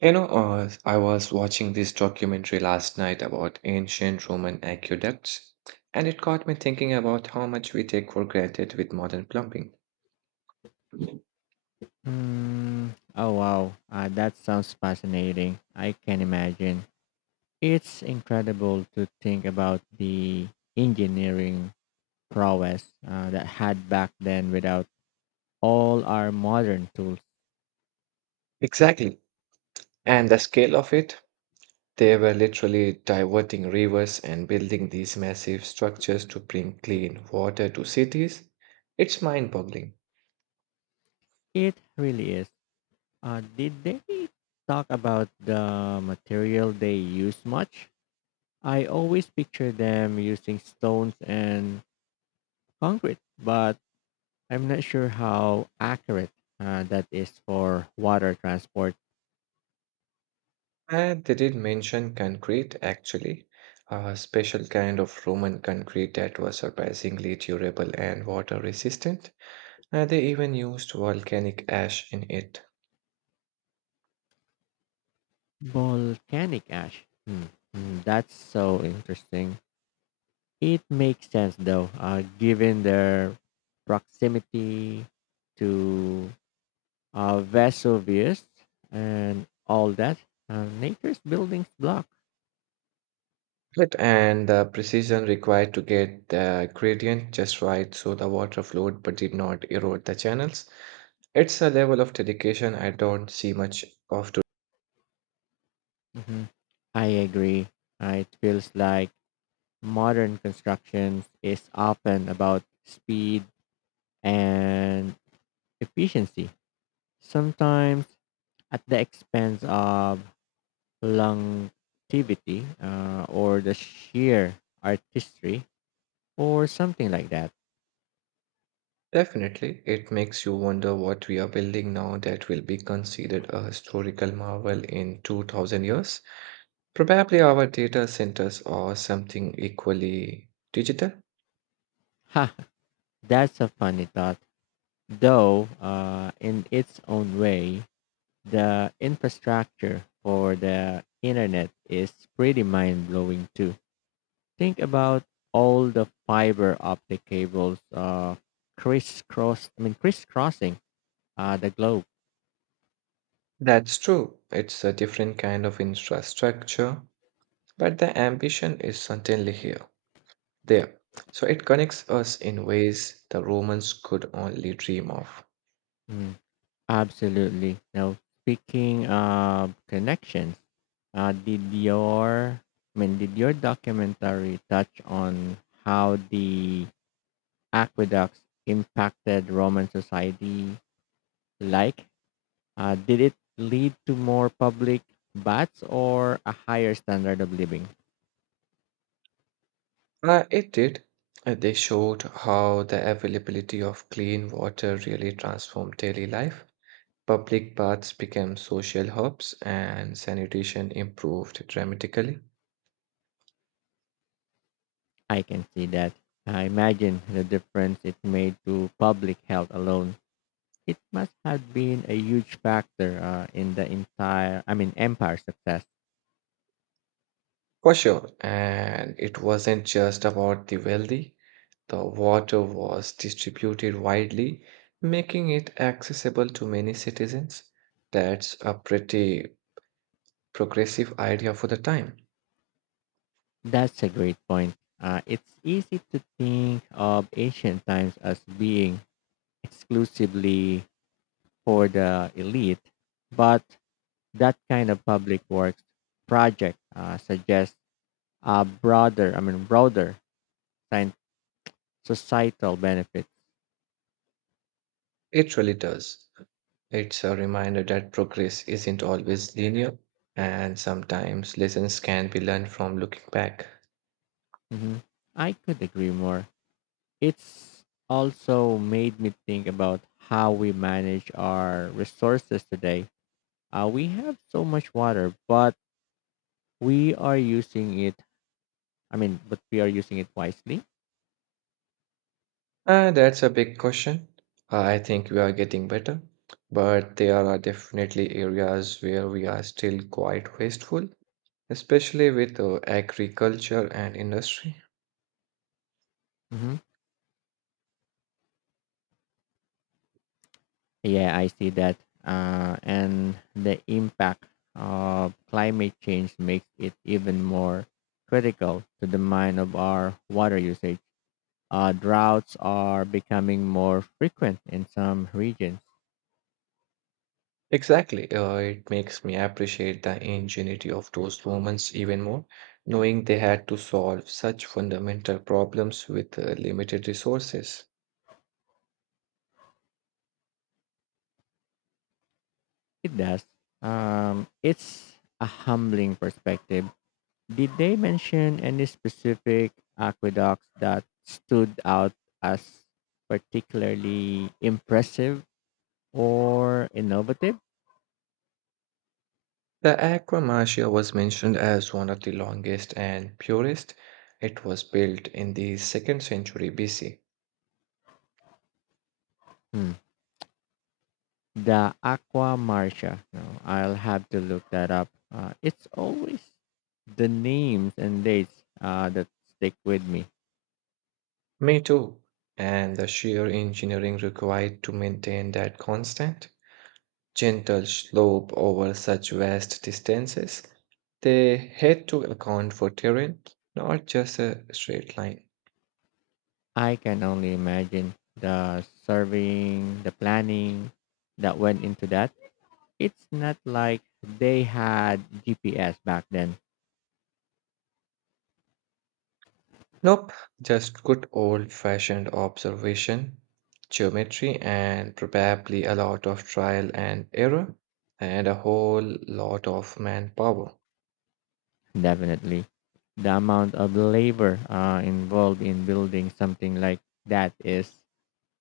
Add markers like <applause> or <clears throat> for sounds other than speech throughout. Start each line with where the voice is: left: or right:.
right: I was watching this documentary last night about ancient Roman aqueducts, and it got me thinking about how much we take for granted with modern plumbing.
left: Hmm. Oh wow. That sounds fascinating. I can imagine. It's incredible to think about the engineering prowess that had back then without all our modern tools.
right: Exactly. And the scale of it, they were literally diverting rivers and building these massive structures to bring clean water to cities. It's mind-boggling.
left: It really is. Did they talk about the material they use much? I always picture them using stones and concrete, but I'm not sure how accurate that is for water transport.
right: And they did mention concrete, actually, a special kind of Roman concrete that was surprisingly durable and water resistant. They even used volcanic ash in it.
left: Volcanic ash. That's so interesting. It makes sense though, given their proximity to Vesuvius and all that. Nature's buildings block.
right: And the precision required to get the gradient just right so the water flowed but did not erode the channels. It's a level of dedication I don't see much of today.
left: Hmm, I agree. It feels like modern construction is often about speed and efficiency, sometimes at the expense of longevity or the sheer artistry or something like that.
right: Definitely, it makes you wonder what we are building now that will be considered a historical marvel in 2000 years. Probably our data centers or something equally digital.
left: Ha, that's a funny thought. Though, in its own way, the infrastructure for the internet is pretty mind blowing too. Think about all the fiber optic cables crisscrossing the globe.
right: That's true. It's a different kind of infrastructure, but the ambition is certainly here, there. So it connects us in ways the Romans could only dream of.
left: Mm. Absolutely. Now, speaking of connections, uh, did your did your documentary touch on how the aqueducts impacted Roman society? Like, did it lead to more public baths or a higher standard of living?
right: It did. They showed how the availability of clean water really transformed daily life. Public baths became social hubs and sanitation improved dramatically.
left: I can see that. I imagine the difference it made to public health alone. It must have been a huge factor in the empire success.
right: For sure. And it wasn't just about the wealthy. The water was distributed widely, making it accessible to many citizens. That's a pretty progressive idea for the time.
left: That's a great point. It's easy to think of ancient times as being exclusively for the elite, but that kind of public works project suggests a broader scien- societal benefit.
right: It really does. It's a reminder that progress isn't always linear, and sometimes lessons can be learned from looking back.
left: Mhm. I could agree more. It's also made me think about how we manage our resources today. We have so much water, we are using it. But we are using it wisely.
right: That's a big question. I think we are getting better, but there are definitely areas where we are still quite wasteful, especially with agriculture and industry.
left: Hmm, yeah, I see that. And the impact of climate change makes it even more critical to the mind of our water usage. Droughts are becoming more frequent in some regions.
right: Exactly. It makes me appreciate the ingenuity of those moments even more, knowing they had to solve such fundamental problems with limited resources.
left: It does. It's a humbling perspective. Did they mention any specific aqueducts that stood out as particularly impressive or innovative?
right: The Aquamarcia was mentioned as one of the longest and purest. It was built in the second century BC.
left: Hmm. The Aqua Marcia. No, I'll have to look that up. It's always the names and dates that stick with me.
right: Me too. And the sheer engineering required to maintain that constant, gentle slope over such vast distances. They had to account for terrain, not just a straight line.
left: I can only imagine the the planning that went into that. It's not like they had GPS back then,
right: Nope, just good old fashioned observation, geometry, and probably a lot of trial and error, and a whole lot of manpower.
left: definitely. The amount of labor involved in building something like that is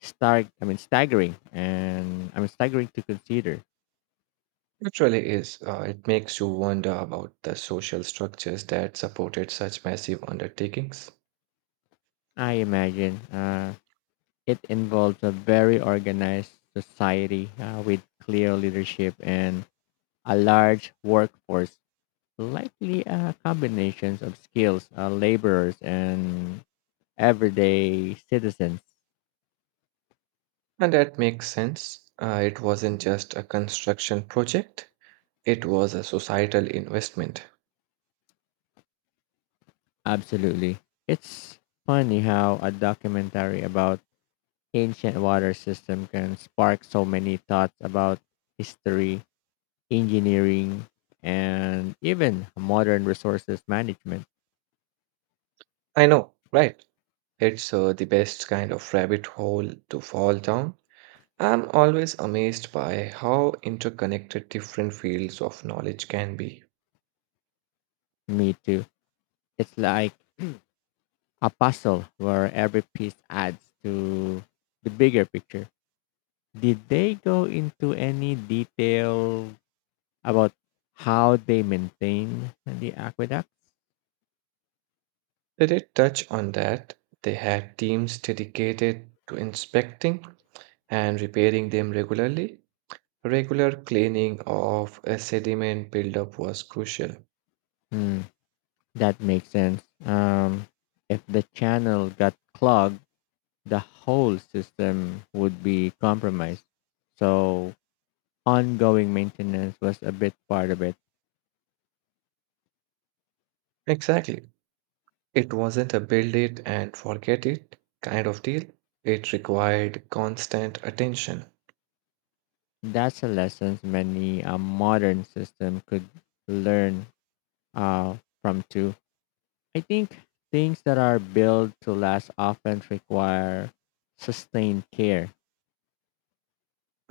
left: staggering. Staggering to consider.
right: Actually is. It makes you wonder about the social structures that supported such massive undertakings.
left: I imagine it involves a very organized society with clear leadership and a large workforce, likely combinations of skills, laborers, and everyday citizens.
right: And that makes sense. It wasn't just a construction project, it was a societal investment.
left: Absolutely. It's funny how a documentary about ancient water system can spark so many thoughts about history, engineering, and even modern resources management.
right: I know, right? It's the best kind of rabbit hole to fall down. I'm always amazed by how interconnected different fields of knowledge can be.
left: Me too. It's like <clears throat> a puzzle where every piece adds to the bigger picture. Did they go into any detail about how they maintain the aqueduct?
right: They did touch on that. They had teams dedicated to inspecting and repairing them regularly, regular cleaning of a sediment buildup was crucial.
left: Hmm. That makes sense. If the channel got clogged, the whole system would be compromised. So ongoing maintenance was a big part of it.
right: Exactly. It wasn't a build it and forget it kind of deal, it required constant attention.
left: That's a lesson many a modern system could learn uh, from too. I think things that are built to last often require sustained care.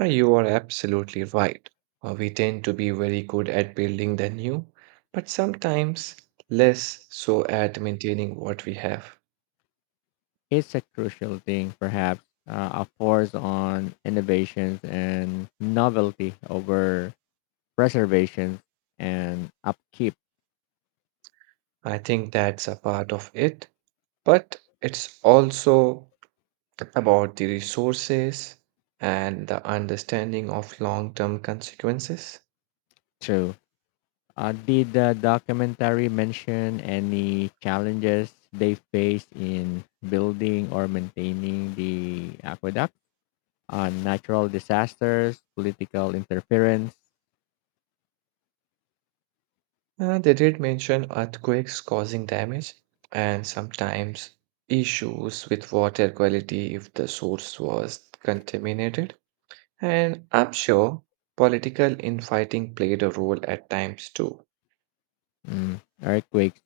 right: You are absolutely right. We tend to be very good at building the new, but sometimes less so at maintaining what we have.
left: It's a crucial thing, perhaps, a force on innovations and novelty over preservation and upkeep,
right: I think that's a part of it, but it's also about the resources and the understanding of long term consequences.
left: too. Did the documentary mention any challenges they faced in building or maintaining the aqueduct? Natural disasters, political interference,
right: They did mention earthquakes causing damage and sometimes issues with water quality if the source was contaminated. And I'm sure political infighting played a role at times too.
left: mm, earthquakes.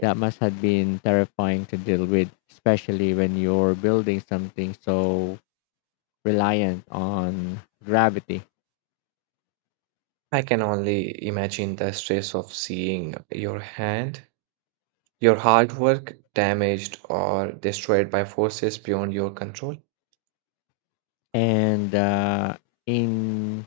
left: That must have been terrifying to deal with, especially when you're building something so reliant on gravity
right: I can only imagine the stress of seeing your hard work damaged or destroyed by forces beyond your control.
left: and ingenuity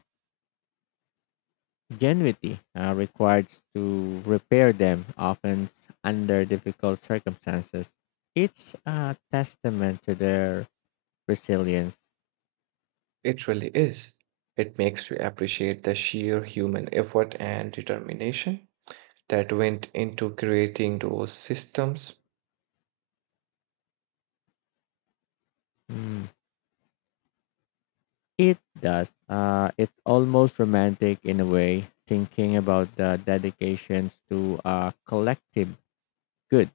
left: required to repair them, often under difficult circumstances. It's a testament to their resilience.
right: It really is. It makes you appreciate the sheer human effort and determination that went into creating those systems.
left: Mm. It does. It's almost romantic in a way, thinking about the dedications to a collective good.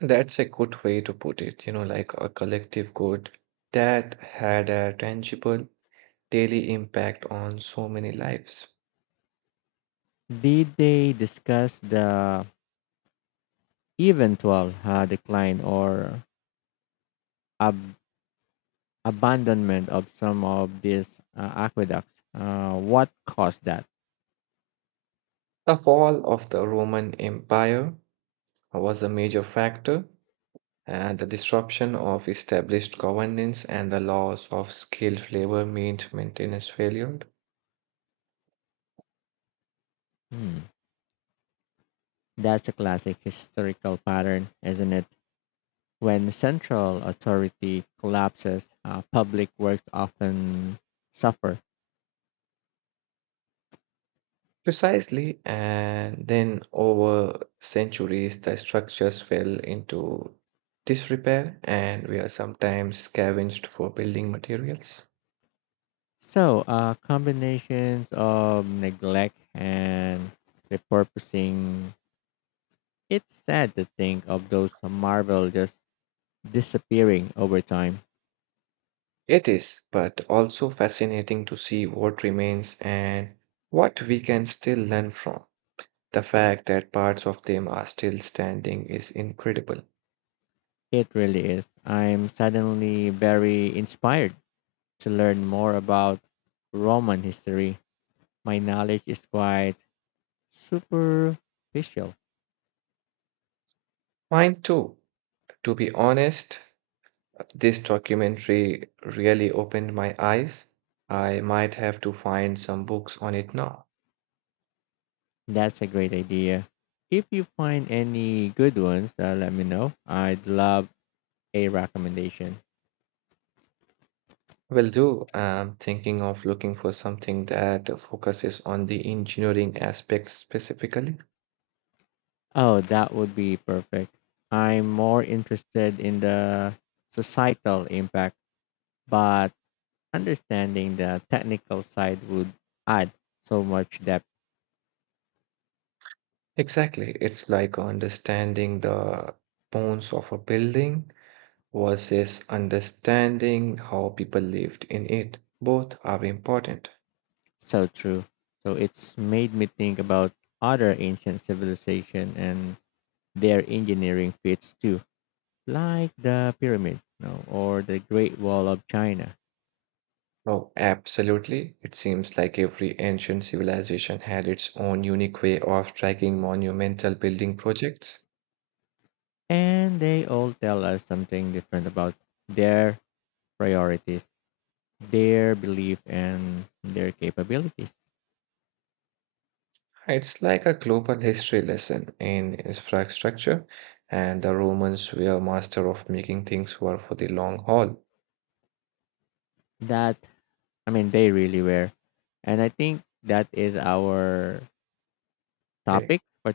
right: That's a good way to put it, you know, like a collective good that had a tangible daily impact on so many lives.
left: Did they discuss the eventual decline or ab- abandonment of some of these aqueducts. What caused that?
right: The fall of the Roman Empire was a major factor, and the disruption of established governance and the loss of skilled labor meant maintenance failure.
left: Hmm. That's a classic historical pattern, isn't it? When central authority collapses, public works often suffer.
right: Precisely, and then over centuries, the structures fell into disrepair and we are sometimes scavenged for building materials.
left: So, combinations of neglect and repurposing. It's sad to think of those marvel just disappearing over time.
right: It is, but also fascinating to see what remains and what we can still learn from. The fact that parts of them are still standing is incredible.
left: It really is. I'm suddenly very inspired to learn more about Roman history. My knowledge is quite superficial.
right: Mine too, to be honest, this documentary really opened my eyes. I might have to find some books on it now.
left: That's a great idea. If you find any good ones, let me know. I'd love a recommendation.
right: Will do. I'm thinking of looking for something that focuses on the engineering aspects specifically.
left: Oh, that would be perfect. I'm more interested in the societal impact, but understanding the technical side would add so much depth.
right: Exactly. It's like understanding the bones of a building versus understanding how people lived in it. Both are important.
left: So true. So it's made me think about other ancient civilization and their engineering feats too, like the pyramid, you know, or the Great Wall of China.
right: Oh, absolutely. It seems like every ancient civilization had its own unique way of tracking monumental building projects.
left: And they all tell us something different about their priorities, their belief and their capabilities.
right: It's like a global history lesson in infrastructure, and the Romans were master of making things work for the long haul.
left: That I mean they really were. And I think that is our topic
right: Hey.